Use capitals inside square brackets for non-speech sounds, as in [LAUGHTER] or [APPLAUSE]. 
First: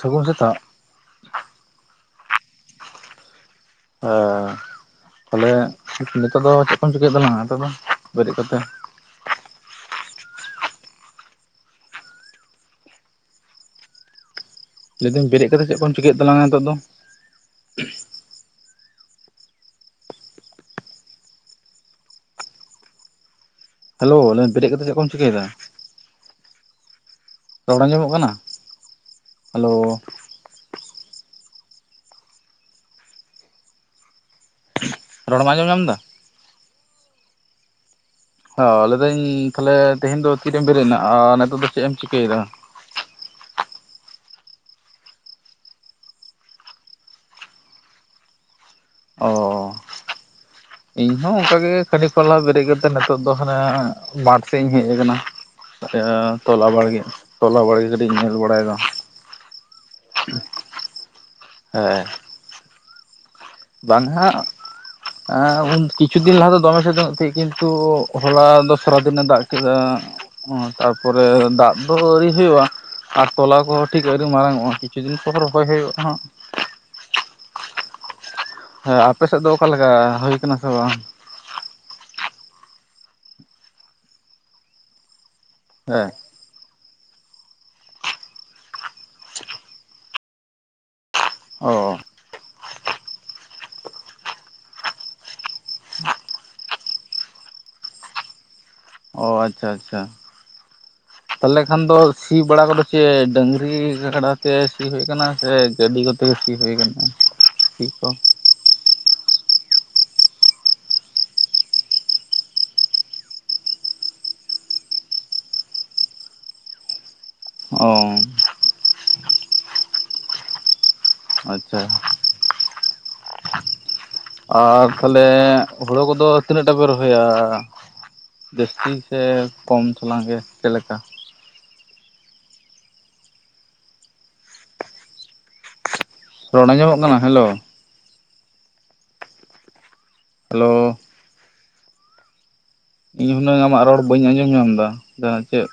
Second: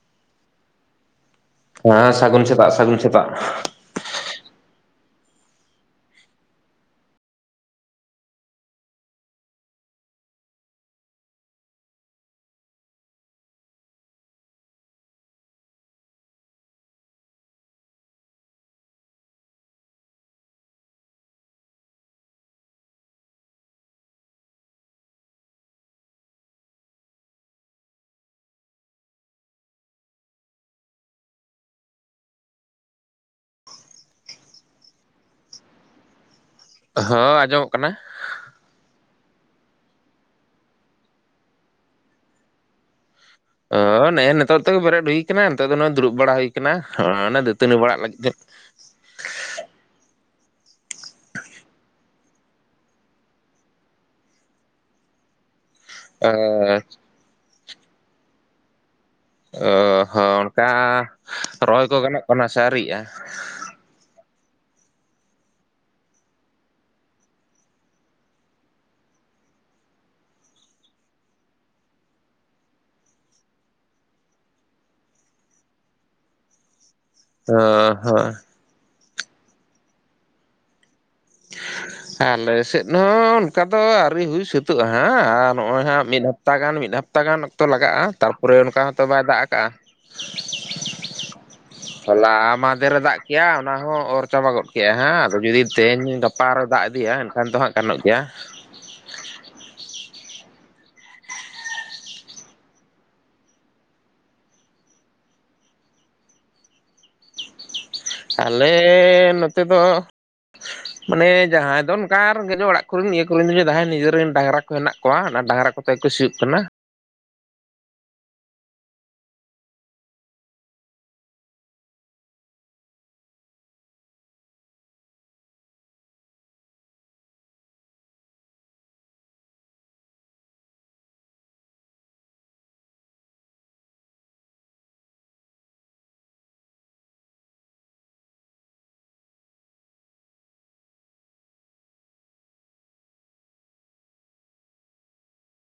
ᱥᱟᱹᱜᱩᱱ ᱥᱮᱛᱟᱜ ᱦᱮᱸ ᱥᱟᱹᱜᱩᱱ ᱥᱮᱛᱟᱜ ᱥᱟᱹᱜᱩᱱ ᱥᱮᱛᱟᱜ᱾ ᱦᱮᱸ ᱛᱟᱦᱞᱮ ᱱᱮᱛᱟᱨ ᱫᱚ ᱪᱮᱫ ᱠᱚᱢ ᱪᱤᱠᱟᱹᱭᱮᱫ ᱛᱟᱞᱟᱝ ᱼᱟ ᱱᱤᱛᱚᱜ ᱫᱚ ᱵᱮᱨᱮᱫ ᱠᱟᱛᱮ? ᱞᱟᱹᱭᱮ ᱫᱟᱹᱧ ᱵᱮᱨᱮᱫ ᱠᱟᱛᱮᱫ ᱪᱮᱫ ᱠᱚᱢ ᱪᱤᱠᱟᱹᱭᱮᱫ ᱛᱟᱞᱟᱝᱟ ᱱᱤᱛᱚᱜ ᱫᱚ? ᱦᱮᱞᱳ ᱞᱟᱹᱭ ᱫᱟᱹᱧ ᱵᱮᱨᱮᱫ ᱠᱟᱛᱮ ᱪᱮᱫ ᱠᱚᱢ ᱪᱤᱠᱟᱹᱭᱮᱫᱟ? ᱨᱚᱲ ᱟᱸᱡᱚᱢᱚᱜ ᱠᱟᱱᱟ ᱦᱮᱞᱳ᱾ ᱨᱚᱲᱮᱢ ᱟᱸᱡᱚᱢ ᱧᱟᱢ ᱟᱫᱟ᱾ ᱦᱚ ᱟᱸᱡᱚᱢᱚᱜ ᱠᱟᱱᱟ᱾ ᱦᱚ ᱞᱟᱹᱭᱮ ᱫᱟᱹᱧ ᱛᱟᱦᱞᱮ ᱛᱮᱦᱮᱧ ᱫᱚ ᱛᱤᱨᱮᱢ ᱵᱮᱨᱮᱫ ᱱᱟ ᱟᱨ ᱱᱤᱛᱚᱜ ᱫᱚ ᱪᱮᱫᱮᱢ ᱪᱤᱠᱟᱹᱭᱮᱫᱟ? ᱚᱻ ᱱᱮᱜᱼᱮ ᱱᱤᱛᱳᱜ ᱛᱮᱜᱮ ᱵᱮᱨᱮᱫ ᱦᱩᱭ ᱠᱟᱱᱟ ᱱᱤᱛᱚᱜ ᱫᱚ ᱱᱚᱼᱚᱭ ᱫᱩᱲᱩᱵ ᱵᱟᱲᱟ ᱦᱩᱭ ᱠᱟᱱᱟ ᱚᱸ ᱫᱟᱹᱛᱟᱹᱱᱤ ᱵᱟᱲᱟᱜ ᱞᱟᱹᱜᱤᱫ ᱛᱮ ᱚ ᱤᱧᱦᱚᱸ ᱚᱝᱠᱟ ᱜᱮ ᱠᱷᱟᱱᱮᱜ ᱠᱷᱚᱱ ᱞᱦᱟ ᱵᱮᱨᱮᱫ ᱠᱟᱛᱮᱜ ᱱᱤᱛᱚᱜ ᱫᱚ ᱦᱟᱱᱮ ᱵᱟᱸᱫᱷᱽ ᱥᱮᱫ ᱤᱧ ᱦᱮᱡᱟ ᱠᱟᱱᱟ᱾ ᱛᱟᱞᱮ ᱛᱚᱞᱟ ᱦᱚᱸ ᱵᱟᱲᱜᱮ ᱛᱚᱞᱟ ᱵᱟᱲᱜᱮ ᱠᱟᱹᱴᱤᱡ ᱤᱧ ᱧᱮᱞ ᱵᱟᱲᱟᱭᱫᱟ᱾ ᱚ ᱦᱚᱸ ᱚᱱᱠᱟ ᱨᱚᱦᱚᱭ ᱠᱚ ᱦᱮᱸ ᱜᱟᱱᱚᱜ ᱠᱟᱱᱟ ᱥᱮ ᱟᱹᱣᱨᱤᱜᱼᱟ᱾ ᱵᱟᱝ ᱦᱟᱜ ᱮᱸ ᱩᱱ ᱠᱤᱪᱷᱩ ᱫᱤᱱ ᱞᱟᱦᱟ ᱫᱚ ᱫᱚᱢᱮ ᱥᱤᱛᱩᱝ ᱮᱫ ᱛᱟᱸᱦᱮᱱᱮ ᱠᱤᱱᱛᱩ ᱦᱚᱞᱟ ᱫᱚ ᱥᱚᱨᱟᱫᱤᱱᱮ ᱫᱟᱜ ᱠᱮᱫᱟ᱾ ᱚᱸ ᱛᱟᱨᱯᱚᱨᱮ ᱫᱟᱜ ᱫᱚ ᱟᱣᱨᱤ ᱦᱩᱭᱩᱜᱼᱟ᱾ ᱟᱨ ᱛᱚᱞᱟ ᱠᱚᱦᱚᱸ ᱴᱷᱤᱠ ᱟᱹᱣᱨᱤ ᱢᱟᱸᱨᱟᱝ ᱚᱼᱟ ᱠᱤᱪᱷᱩ ᱫᱤᱱ ᱯᱚᱨ ᱨᱚᱚᱭ ᱦᱩᱭᱩᱜᱼᱟ ᱦᱟᱸ᱾ ᱚ ᱦᱸ ᱦᱚᱭ ᱦᱮᱸ ᱟᱯᱮ ᱥᱮᱫ ᱫᱚ ᱚᱠᱟᱮᱠᱟ ᱦᱩᱭ ᱟ ᱠᱟᱱᱟ ᱥᱮ ᱵᱟᱝ? ᱟᱞᱮ ᱥᱮᱫ ᱦᱚᱸ ᱚᱱᱠᱟ ᱫᱚ ᱟᱹᱣᱨᱤ ᱦᱩᱭ ᱥᱟᱹᱛᱟᱹᱜᱼᱟ ᱦᱟᱸ ᱟᱨ ᱱᱚᱜᱼᱚᱭ ᱦᱟᱸᱜ ᱦᱮᱸ ᱢᱤᱫ ᱦᱟᱯᱼᱼ ᱦᱟᱯᱛᱟ ᱜᱟᱱ ᱢᱤᱫ ᱦᱟᱯᱛᱟ ᱜᱟᱱ ᱚᱠᱛᱚ ᱞᱟᱜᱟᱜᱼᱟ, ᱛᱟᱨᱯᱚᱨᱮ ᱚᱱᱠᱟ ᱦᱚᱸᱛᱚ ᱵᱟᱭ ᱫᱟᱜ ᱠᱟᱜᱼᱟ᱾ [UNINTELLIGIBLE] ᱦᱚᱞᱟ ᱢᱟᱦᱫᱷᱮ ᱨᱮ ᱫᱟᱜ ᱠᱮᱜᱼᱟ ᱚᱱᱟ ᱦᱚᱸ ᱚᱨ ᱪᱟᱵᱟ ᱜᱚᱫ ᱠᱮᱜᱼᱟ ᱦᱟᱸ ᱟᱫᱚ ᱡᱩᱫᱤ ᱛᱮᱦᱮᱧᱼᱼ ᱜᱟᱯᱟ ᱟᱨᱚ ᱫᱟᱜ ᱤᱫᱤᱭᱟᱭ ᱟᱭ ᱮᱱᱠᱷᱟᱱ ᱫᱚ ᱦᱟᱸᱜ ᱜᱟᱱᱚᱜ ᱜᱮᱭᱟ᱾ ᱚ ᱟᱪᱪᱷᱟ ᱟᱪᱪᱷᱟ᱾ ᱛᱟᱦᱞᱮ ᱠᱷᱟᱱ ᱫᱚ ᱥᱤ ᱵᱟᱲᱟ ᱠᱚᱫᱚ ᱪᱮᱫ ᱰᱟᱹᱝᱨᱤ ᱠᱟᱲᱟ ᱛᱮ ᱥᱤ ᱦᱩᱭᱩᱭ ᱠᱟᱱᱟ ᱥᱮ ᱜᱟᱹᱰᱤ ᱠᱚ? ᱥᱮ ᱥᱤᱭ ᱦᱩᱭ ᱠᱟᱱᱟ ᱥᱤ ᱠᱚ ᱟᱞᱮ ᱱᱚᱛᱮ ᱫᱚᱼᱼ [UNINTELLIGIBLE] ᱢᱟᱱᱮ ᱡᱟᱦᱟᱸᱭ ᱫᱚ ᱚᱱᱠᱟ ᱨᱮᱜᱮᱡ ᱚᱲᱟᱜ ᱠᱚᱨᱮ ᱤᱭᱟᱹ [UNINTELLIGIBLE] ᱡᱟᱦᱟᱸᱭ ᱱᱤᱡᱮᱨᱮᱱ ᱰᱟᱝᱨᱟ ᱠᱚ ᱦᱮᱱᱟᱜ ᱠᱚᱣᱟ ᱚᱱᱟ ᱰᱟᱝᱨᱟ ᱠᱚᱼᱼ ᱛᱮ ᱠᱚ ᱥᱤᱭᱩᱜ ᱠᱟᱱᱟ᱾ ᱚ᱾ ᱟᱪᱪᱷᱟ᱾ ᱟᱨ ᱛᱟᱦᱞᱮ ᱦᱳᱲᱳ ᱠᱚᱫᱚ ᱛᱤᱱᱟᱹᱜ ᱴᱟ ᱯᱮ ᱨᱚᱦᱚᱭᱟ? ᱡᱟᱹᱥᱛᱤ ᱥᱮ ᱠᱚᱢ ᱛᱷᱚᱞᱟᱝ ᱜᱮ ᱪᱮᱫ ᱞᱮᱠᱟ? ᱨᱚᱲ ᱟᱸᱡᱚᱢᱚᱜ ᱠᱟᱱᱟ? ᱦᱮᱞᱳ᱾ ᱦᱮᱞᱳ? ᱤᱧ ᱦᱩᱱᱟᱹᱝ ᱟᱢᱟᱜ ᱨᱚᱲ ᱵᱟᱹᱧ ᱟᱸᱡᱚᱢ ᱧᱟᱢ ᱫᱟ ᱡᱟᱦᱟᱸ ᱪᱮᱫ᱾